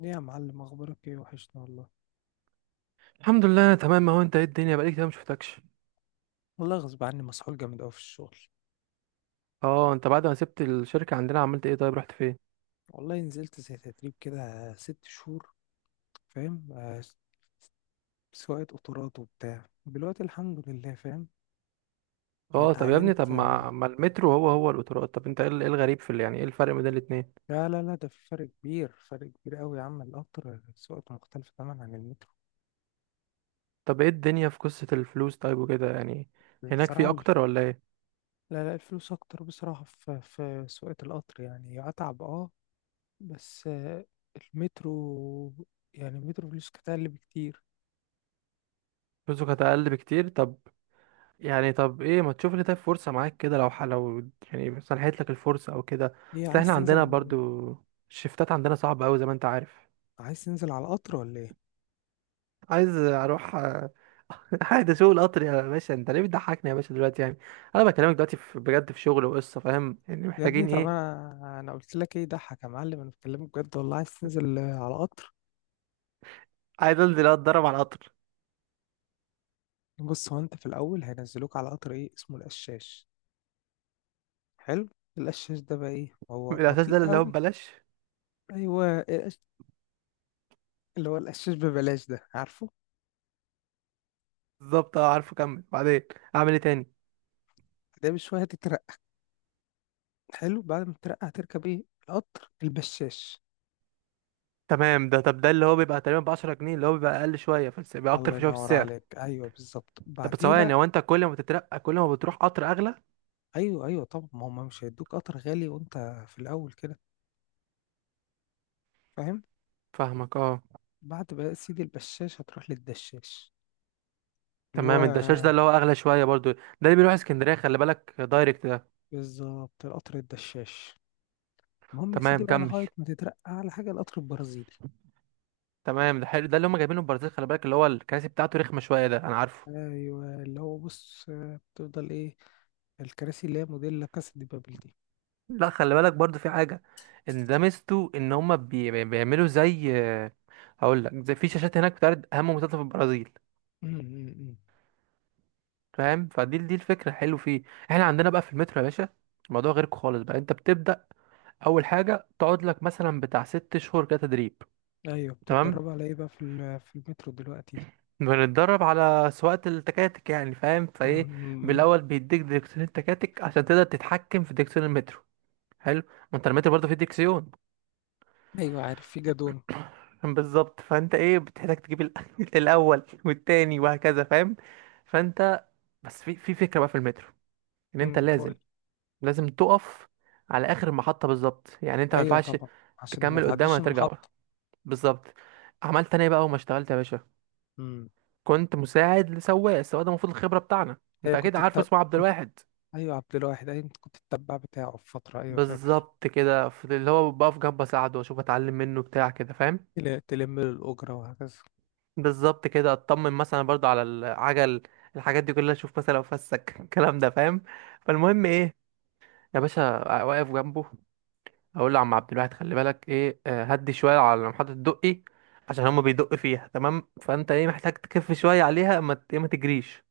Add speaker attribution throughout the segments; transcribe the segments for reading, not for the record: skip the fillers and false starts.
Speaker 1: ليه يا معلم، اخبارك ايه؟ وحشنا والله.
Speaker 2: الحمد لله انا تمام، اهو انت ايه الدنيا؟ بقالي كتير ما شفتكش.
Speaker 1: والله غصب عني، مسحول جامد قوي في الشغل.
Speaker 2: اه، انت بعد ما سبت الشركه عندنا عملت ايه؟ طيب رحت فين؟
Speaker 1: والله نزلت زي تدريب كده 6 شهور. فاهم آه، سواقة قطارات وبتاع دلوقتي، الحمد لله. فاهم آه،
Speaker 2: اه طب يا ابني، طب
Speaker 1: اتعينت آه،
Speaker 2: ما المترو هو القطارات؟ طب انت ايه إيه الغريب في يعني ايه الفرق بين الاتنين؟
Speaker 1: لا لا لا، ده في فرق كبير، فرق كبير قوي يا عم. القطر سواقته مختلفة تماما عن المترو.
Speaker 2: طب ايه الدنيا في قصه الفلوس طيب وكده يعني؟ هناك
Speaker 1: بصراحة
Speaker 2: في اكتر ولا ايه؟
Speaker 1: لا لا، الفلوس اكتر بصراحة في سواقة القطر، يعني اتعب اه. بس المترو. يعني المترو فلوس كتير بكتير.
Speaker 2: فلوسه كانت اقل بكتير طب، يعني طب ايه، ما تشوف لي طيب فرصه معاك كده، لو لو يعني سنحت لك الفرصه او كده.
Speaker 1: هي
Speaker 2: اصل
Speaker 1: عايز
Speaker 2: احنا عندنا
Speaker 1: تنزل؟
Speaker 2: برضو، الشفتات عندنا صعبه قوي زي ما انت عارف.
Speaker 1: عايز تنزل على القطر ولا ايه؟
Speaker 2: عايز اروح، آه. عايز اشوف القطر يا باشا، انت ليه بتضحكني يا باشا دلوقتي يعني؟ انا بكلمك دلوقتي في بجد، في شغل وقصه، فاهم يعني
Speaker 1: يا ابني
Speaker 2: محتاجين
Speaker 1: طب
Speaker 2: ايه.
Speaker 1: انا قلت لك ايه ضحك يا معلم؟ انا بكلمك بجد والله، عايز تنزل على قطر.
Speaker 2: عايز انزل اتدرب على القطر.
Speaker 1: بص، هو انت في الاول هينزلوك على قطر ايه اسمه؟ القشاش. حلو. القشاش ده بقى ايه؟ هو
Speaker 2: الاساس ده
Speaker 1: بطيء
Speaker 2: اللي هو
Speaker 1: قوي.
Speaker 2: ببلاش.
Speaker 1: ايوه، اللي هو القشاش ببلاش، ده عارفه.
Speaker 2: بالظبط، اه عارفه، كمل بعدين، اعمل ايه تاني؟
Speaker 1: ده بشويه هتترقى. حلو. بعد ما تترقى هتركب ايه؟ القطر البشاش.
Speaker 2: تمام، ده طب ده اللي هو بيبقى تقريبا ب 10 جنيه، اللي هو بيبقى اقل شويه، فبيبقى اكتر
Speaker 1: الله
Speaker 2: في شويه في
Speaker 1: ينور
Speaker 2: السعر.
Speaker 1: عليك، ايوه بالظبط،
Speaker 2: طب بس
Speaker 1: بعديها.
Speaker 2: ثواني، هو انت كل ما تترقى كل ما بتروح قطر اغلى؟
Speaker 1: ايوه ايوه، طب ما هم مش هيدوك قطر غالي وانت في الاول كده، فاهم؟
Speaker 2: فاهمك اه.
Speaker 1: بعد بقى سيدي البشاش هتروح للدشاش، اللي
Speaker 2: تمام، الدشاش ده
Speaker 1: هو
Speaker 2: اللي هو اغلى شويه برضو، ده اللي بيروح اسكندريه، خلي بالك دايركت ده.
Speaker 1: بالظبط القطر الدشاش. المهم يا سيدي
Speaker 2: تمام
Speaker 1: بقى،
Speaker 2: كمل.
Speaker 1: لغاية ما تترقى على حاجة القطر البرازيلي.
Speaker 2: تمام ده حلو، ده اللي هم جايبينه من البرازيل، خلي بالك اللي هو الكراسي بتاعته رخمه شويه، ده انا عارفه.
Speaker 1: أيوة اللي هو، بص بتفضل إيه؟ الكراسي اللي هي موديل لا كاسا دي بابل دي.
Speaker 2: لا خلي بالك برضو في حاجه، ان ده ميزته ان هم بيعملوا زي، هقول لك زي في شاشات هناك بتعرض اهم منتجات في البرازيل.
Speaker 1: م- م- م.
Speaker 2: فاهم؟ فدي الفكره حلو فيه. احنا عندنا بقى في المترو يا باشا، الموضوع غيرك خالص بقى. انت بتبدا اول حاجه تقعد لك مثلا بتاع ست شهور كده تدريب.
Speaker 1: أيوة،
Speaker 2: تمام.
Speaker 1: بتتدربوا على إيه بقى في المترو دلوقتي؟
Speaker 2: بنتدرب على سواقه التكاتك يعني، فاهم
Speaker 1: م-
Speaker 2: فايه.
Speaker 1: م- م.
Speaker 2: بالاول بيديك ديركسيون التكاتك عشان تقدر تتحكم في ديركسيون المترو. حلو، ما انت رميت برضه في الدكسيون.
Speaker 1: أيوة، عارف في جادون.
Speaker 2: بالظبط، فانت ايه بتحتاج تجيب الاول والتاني وهكذا فاهم. فانت بس في فكره بقى في المترو، ان انت لازم،
Speaker 1: قول.
Speaker 2: لازم تقف على اخر المحطه بالظبط. يعني انت ما
Speaker 1: أيوة
Speaker 2: ينفعش
Speaker 1: طبعا، عشان ما
Speaker 2: تكمل قدام ولا
Speaker 1: تعديش
Speaker 2: ترجع
Speaker 1: المحطة.
Speaker 2: ورا. بالظبط. عملت انا ايه بقى وما اشتغلت يا باشا؟
Speaker 1: م.
Speaker 2: كنت مساعد لسواق، السواق ده المفروض الخبره بتاعنا، انت
Speaker 1: أيوة
Speaker 2: اكيد عارفه، اسمه عبد
Speaker 1: كنت،
Speaker 2: الواحد.
Speaker 1: أيوة عبد الواحد، أيوة كنت التبع بتاعه في فترة، أيوة فاكر.
Speaker 2: بالظبط كده، في اللي هو بقف جنبه اساعده واشوف اتعلم منه بتاع كده فاهم.
Speaker 1: تلم له الأجرة وهكذا.
Speaker 2: بالظبط كده، اطمن مثلا برضو على العجل، الحاجات دي كلها، اشوف مثلا لو فسك الكلام ده فاهم. فالمهم ايه، يا باشا واقف جنبه، اقول له: عم عبد الواحد خلي بالك ايه، آه، هدي شويه على محطه الدقي، عشان هما بيدق فيها تمام، فانت ايه محتاج تكف شويه عليها، ما ت- إيه، ما تجريش يا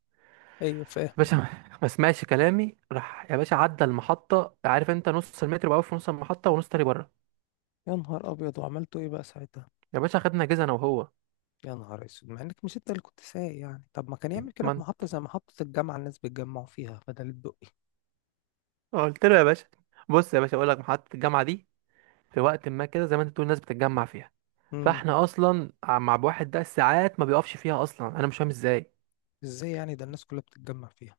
Speaker 1: أيوة فاهم.
Speaker 2: باشا. ما سمعش كلامي، راح يا باشا عدى المحطه، عارف انت نص المتر بقى في نص المحطه ونص تاني بره.
Speaker 1: يا نهار أبيض، وعملتوا إيه بقى ساعتها؟
Speaker 2: يا باشا، خدنا جيزه انا وهو.
Speaker 1: يا نهار أسود، مع إنك مش أنت اللي كنت سايق يعني. طب ما كان يعمل كده في
Speaker 2: من،
Speaker 1: محطة زي محطة الجامعة، الناس بيتجمعوا فيها بدل الدقي.
Speaker 2: قلت له يا باشا، بص يا باشا اقول لك محطه الجامعه دي، في وقت ما كده زي ما انت بتقول الناس بتتجمع فيها،
Speaker 1: امم
Speaker 2: فاحنا اصلا مع واحد ده ساعات ما بيقفش فيها اصلا، انا مش فاهم ازاي.
Speaker 1: إزاي يعني؟ ده الناس كلها بتتجمع فيها.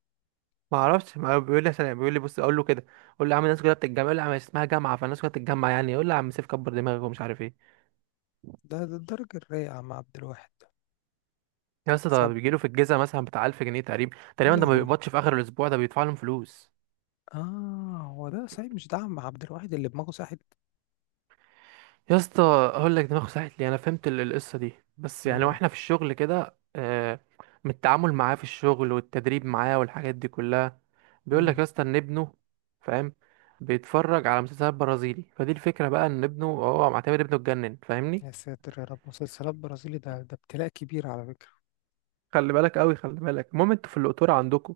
Speaker 2: ما اعرفش، ما هو بيقول لي، عشان بيقول لي بص، اقول له كده، اقول له: يا عم الناس كلها بتتجمع، يقول لي: يا عم اسمها جامعه فالناس كلها بتتجمع يعني، يقول لي: يا عم سيف كبر دماغك ومش عارف ايه.
Speaker 1: ده الدرجة الرايقة مع عبد الواحد ده؟
Speaker 2: يا اسطى، ده
Speaker 1: سب.
Speaker 2: بيجي له في الجيزه مثلا بتاع 1000 جنيه تقريبا
Speaker 1: يا
Speaker 2: تقريبا، ده ما
Speaker 1: لهوي.
Speaker 2: بيقبضش في اخر الاسبوع ده، بيدفع لهم فلوس.
Speaker 1: آه، هو ده صحيح؟ مش ده عم عبد الواحد اللي دماغه ساحت.
Speaker 2: يا اسطى، اقول لك دماغي ساحت لي، انا فهمت القصه دي بس، يعني
Speaker 1: امم
Speaker 2: واحنا في الشغل كده آه، من التعامل معاه في الشغل والتدريب معاه والحاجات دي كلها، بيقول لك
Speaker 1: امم
Speaker 2: يا اسطى ان ابنه، فاهم، بيتفرج على مسلسلات برازيلي، فدي الفكره بقى، ان ابنه هو معتبر ابنه اتجنن فاهمني.
Speaker 1: يا ساتر يا رب، مسلسلات برازيلي، ده ابتلاء كبير على فكرة.
Speaker 2: خلي بالك قوي خلي بالك. المهم انتوا في القطوره عندكم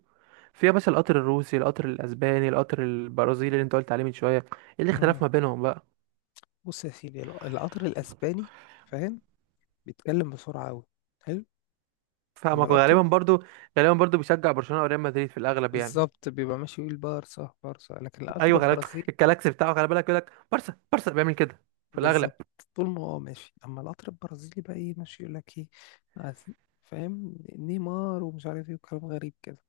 Speaker 2: فيها بس القطر الروسي، القطر الاسباني، القطر البرازيلي اللي انت قلت عليه من شويه، ايه
Speaker 1: امم
Speaker 2: الاختلاف ما بينهم بقى؟
Speaker 1: بص يا سيدي، القطر الأسباني، فاهم؟ بيتكلم بسرعة أوي. حلو. أما
Speaker 2: فاهمك،
Speaker 1: القطر،
Speaker 2: وغالبا برضو، غالبا برضو بيشجع برشلونه او ريال مدريد في الاغلب يعني.
Speaker 1: بالظبط، بيبقى ماشي يقول بارصة بارصة. لكن القطر
Speaker 2: ايوه خلي بالك،
Speaker 1: البرازيلي،
Speaker 2: الكلاكس بتاعه خلي بالك يقول لك بارسا بارسا، بيعمل كده في
Speaker 1: بالظبط،
Speaker 2: الاغلب.
Speaker 1: طول ما هو ماشي. أما القطر البرازيلي بقى، إيه ماشي يقول لك إيه؟ عايز- فاهم، نيمار ومش عارف إيه وكلام غريب كده.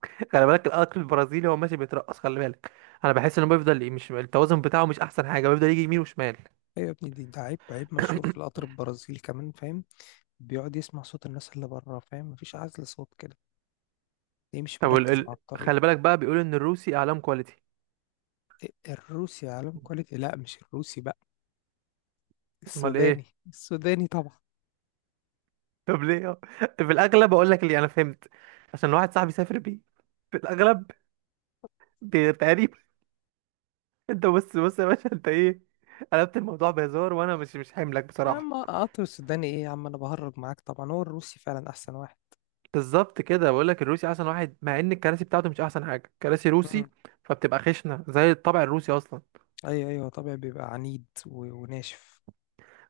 Speaker 2: خلي بالك الاكل البرازيلي، هو ماشي بيترقص خلي بالك، انا بحس انه بيفضل مش التوازن بتاعه مش احسن حاجه، بيفضل يجي يمين وشمال.
Speaker 1: أيوة يا ابني، ده عيب عيب مشهور في القطر البرازيلي كمان، فاهم؟ بيقعد يسمع صوت الناس اللي بره، فاهم مفيش عزل صوت كده. ليه مش
Speaker 2: طب
Speaker 1: مركز مع الطريق؟
Speaker 2: خلي بالك بقى بيقولوا ان الروسي اعلام كواليتي.
Speaker 1: إيه؟ الروسي عالم كواليتي؟ لا، مش الروسي بقى،
Speaker 2: امال
Speaker 1: السوداني،
Speaker 2: ايه؟
Speaker 1: السوداني طبعا.
Speaker 2: طب ليه؟ في الاغلب اقول لك اللي انا فهمت، عشان واحد صاحبي سافر بيه، في الاغلب، تقريبا. انت بص يا باشا، انت ايه قلبت الموضوع بهزار، وانا مش مش حاملك
Speaker 1: يا
Speaker 2: بصراحه.
Speaker 1: عم قطر السوداني ايه يا عم، انا بهرج معاك طبعا. هو الروسي فعلا احسن واحد.
Speaker 2: بالظبط كده، بقول لك الروسي احسن واحد، مع ان الكراسي بتاعته مش احسن حاجه، كراسي روسي
Speaker 1: امم
Speaker 2: فبتبقى خشنه زي الطابع الروسي اصلا.
Speaker 1: ايوه ايوه طبيعي، بيبقى عنيد وناشف.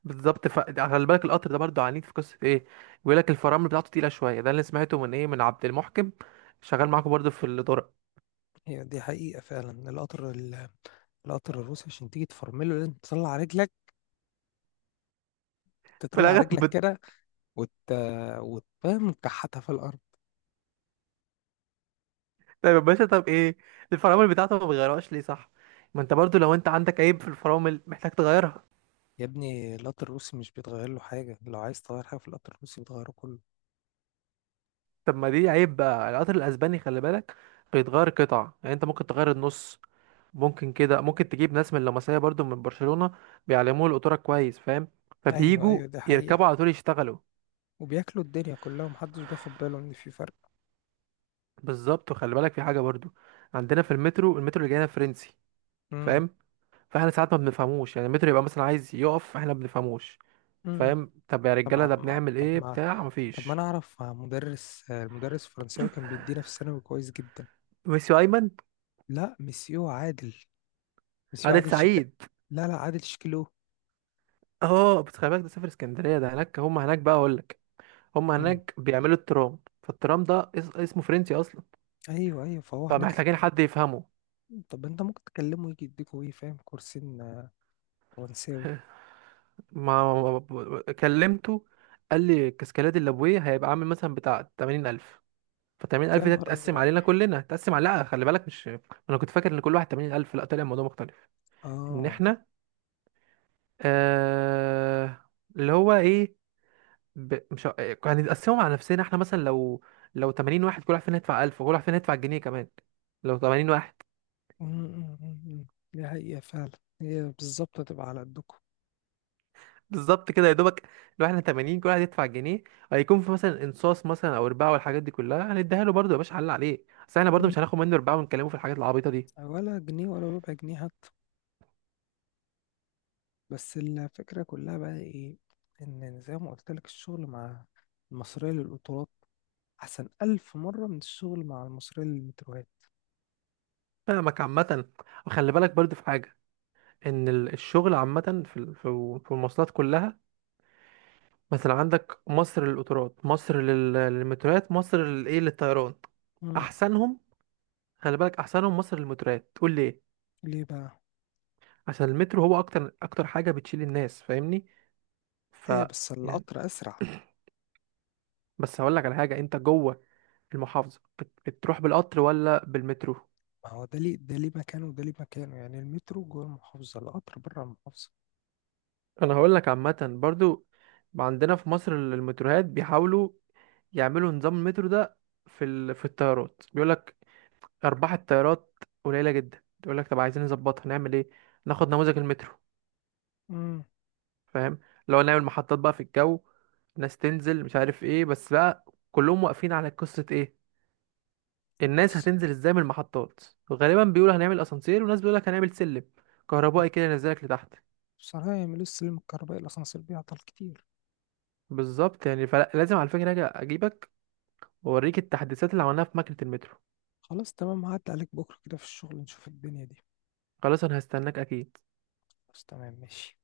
Speaker 2: بالظبط، ف خلي بالك القطر ده برضو عنيد في قصه ايه، بيقول لك الفرامل بتاعته تقيله شويه، ده اللي سمعته من ايه، من عبد المحكم، شغال معاكم برضو في الطرق.
Speaker 1: هي دي حقيقة فعلا. القطر الروسي عشان تيجي تفرمله لازم تطلع رجلك،
Speaker 2: في
Speaker 1: تطلع
Speaker 2: الاغلب
Speaker 1: رجلك كده، وت وتفهم كحتها في الارض.
Speaker 2: طيب يا باشا، طب ايه الفرامل بتاعته ما بيغيرهاش ليه؟ صح، ما انت برضو لو انت عندك عيب في الفرامل محتاج تغيرها.
Speaker 1: يا ابني القطر الروسي مش بيتغير له حاجة. لو عايز تغير حاجة في القطر الروسي بتغيره كله.
Speaker 2: طب ما دي عيب بقى، القطر الاسباني خلي بالك بيتغير قطع، يعني انت ممكن تغير النص، ممكن كده، ممكن تجيب ناس من اللمسيه برضو من برشلونة، بيعلموه القطوره كويس فاهم،
Speaker 1: ايوه
Speaker 2: فبييجوا
Speaker 1: ايوه دي
Speaker 2: يركبوا
Speaker 1: حقيقة.
Speaker 2: على طول يشتغلوا.
Speaker 1: وبياكلوا الدنيا كلها ومحدش بياخد باله ان في فرق.
Speaker 2: بالظبط، وخلي بالك في حاجه برضو، عندنا في المترو، المترو اللي جاينا فرنسي
Speaker 1: امم
Speaker 2: فاهم، فاحنا ساعات ما بنفهموش، يعني المترو يبقى مثلا عايز يقف احنا ما بنفهموش
Speaker 1: امم
Speaker 2: فاهم، طب يا
Speaker 1: طب
Speaker 2: رجاله
Speaker 1: ما
Speaker 2: ده
Speaker 1: ما-
Speaker 2: بنعمل
Speaker 1: طب
Speaker 2: ايه
Speaker 1: ما
Speaker 2: بتاع
Speaker 1: طب ما انا
Speaker 2: مفيش.
Speaker 1: اعرف مدرس المدرس الفرنساوي كان بيدينا في الثانوي كويس جدا.
Speaker 2: ميسيو ايمن.
Speaker 1: لا، مسيو عادل. مسيو
Speaker 2: عادل
Speaker 1: عادل شكا.
Speaker 2: سعيد.
Speaker 1: لا لا، عادل شكلو.
Speaker 2: اه بس خلي بالك ده سافر اسكندريه، ده هناك هم، هناك بقى اقول لك، هم
Speaker 1: مم.
Speaker 2: هناك بيعملوا الترام، فالترام ده اسمه فرنسي اصلا،
Speaker 1: ايوه ايوه، فهو هناك.
Speaker 2: فمحتاجين حد يفهمه.
Speaker 1: طب انت ممكن تكلمه يجي يديكوا ايه؟ فاهم، كورسين فرنساوي.
Speaker 2: ما كلمته، قال لي الكاسكالات الليبويه هيبقى عامل مثلا بتاع 80000. ف
Speaker 1: يا
Speaker 2: 80000 ده
Speaker 1: نهار
Speaker 2: تتقسم
Speaker 1: ازرق.
Speaker 2: علينا كلنا، تتقسم على، لا خلي بالك مش، انا كنت فاكر ان كل واحد 80000، لا طلع الموضوع مختلف. ان
Speaker 1: اه.
Speaker 2: احنا، آه... اللي هو ايه، ب... مش ه- إيه، هنتقسمهم على نفسنا احنا مثلا، لو 80 واحد كل واحد فينا يدفع 1000 وكل واحد فينا يدفع جنيه كمان، لو 80 واحد.
Speaker 1: مم، مم، مم، مم. دي حقيقة فعلا. هي بالظبط هتبقى على قدكم.
Speaker 2: بالظبط كده يا دوبك، لو احنا 80 كل واحد يدفع جنيه، هيكون في مثلا انصاص مثلا او رباعه والحاجات دي كلها هنديها له برضه يا باشا، حل عليه بس احنا برضه
Speaker 1: مم.
Speaker 2: مش هناخد منه رباعه ونكلمه في الحاجات العبيطه دي.
Speaker 1: ولا جنيه ولا ربع جنيه حتى. بس الفكرة كلها بقى ايه؟ ان زي ما قلت لك، الشغل مع المصرية للقطارات أحسن 1000 مرة من الشغل مع المصريين للمتروهات.
Speaker 2: فاهمك عامه، وخلي بالك برضه في حاجه، ان الشغل عامه في في المواصلات كلها، مثلا عندك مصر للقطارات، مصر للمتروات، مصر للايه، للطيران.
Speaker 1: مم.
Speaker 2: احسنهم، خلي بالك احسنهم مصر للمتروات. تقول ليه؟
Speaker 1: ليه بقى؟
Speaker 2: عشان المترو هو اكتر، اكتر حاجه بتشيل الناس فاهمني. ف
Speaker 1: هي بس
Speaker 2: يعني،
Speaker 1: القطر أسرع.
Speaker 2: بس هقول لك على حاجة، انت جوه المحافظة بتروح بالقطر ولا بالمترو؟
Speaker 1: ما هو ده ليه؟ ده ليه مكانه وده ليه مكانه، يعني المترو جوه المحافظة، القطر بره المحافظة.
Speaker 2: انا هقول لك عامة برضو، عندنا في مصر المتروهات بيحاولوا يعملوا نظام المترو ده في في الطيارات، بيقول لك ارباح الطيارات قليلة جدا، يقول لك طب عايزين نظبطها نعمل ايه؟ ناخد نموذج المترو.
Speaker 1: مم.
Speaker 2: فاهم، لو نعمل محطات بقى في الجو، ناس تنزل مش عارف ايه بس بقى، كلهم واقفين على قصة ايه، الناس
Speaker 1: بس-
Speaker 2: هتنزل ازاي من المحطات. غالبا بيقولوا هنعمل اسانسير، وناس بيقولوا لك هنعمل سلم كهربائي كده ينزلك لتحت.
Speaker 1: بصراحة يعملوا السلم الكهربائي، الأسانسير بيعطل كتير.
Speaker 2: بالظبط، يعني فلازم على فكرة اجي اجيبك واوريك التحديثات اللي عملناها في ماكينة المترو.
Speaker 1: خلاص تمام، هعدي عليك بكرة كده في الشغل، نشوف الدنيا دي.
Speaker 2: خلاص انا هستناك اكيد.
Speaker 1: بس تمام ماشي.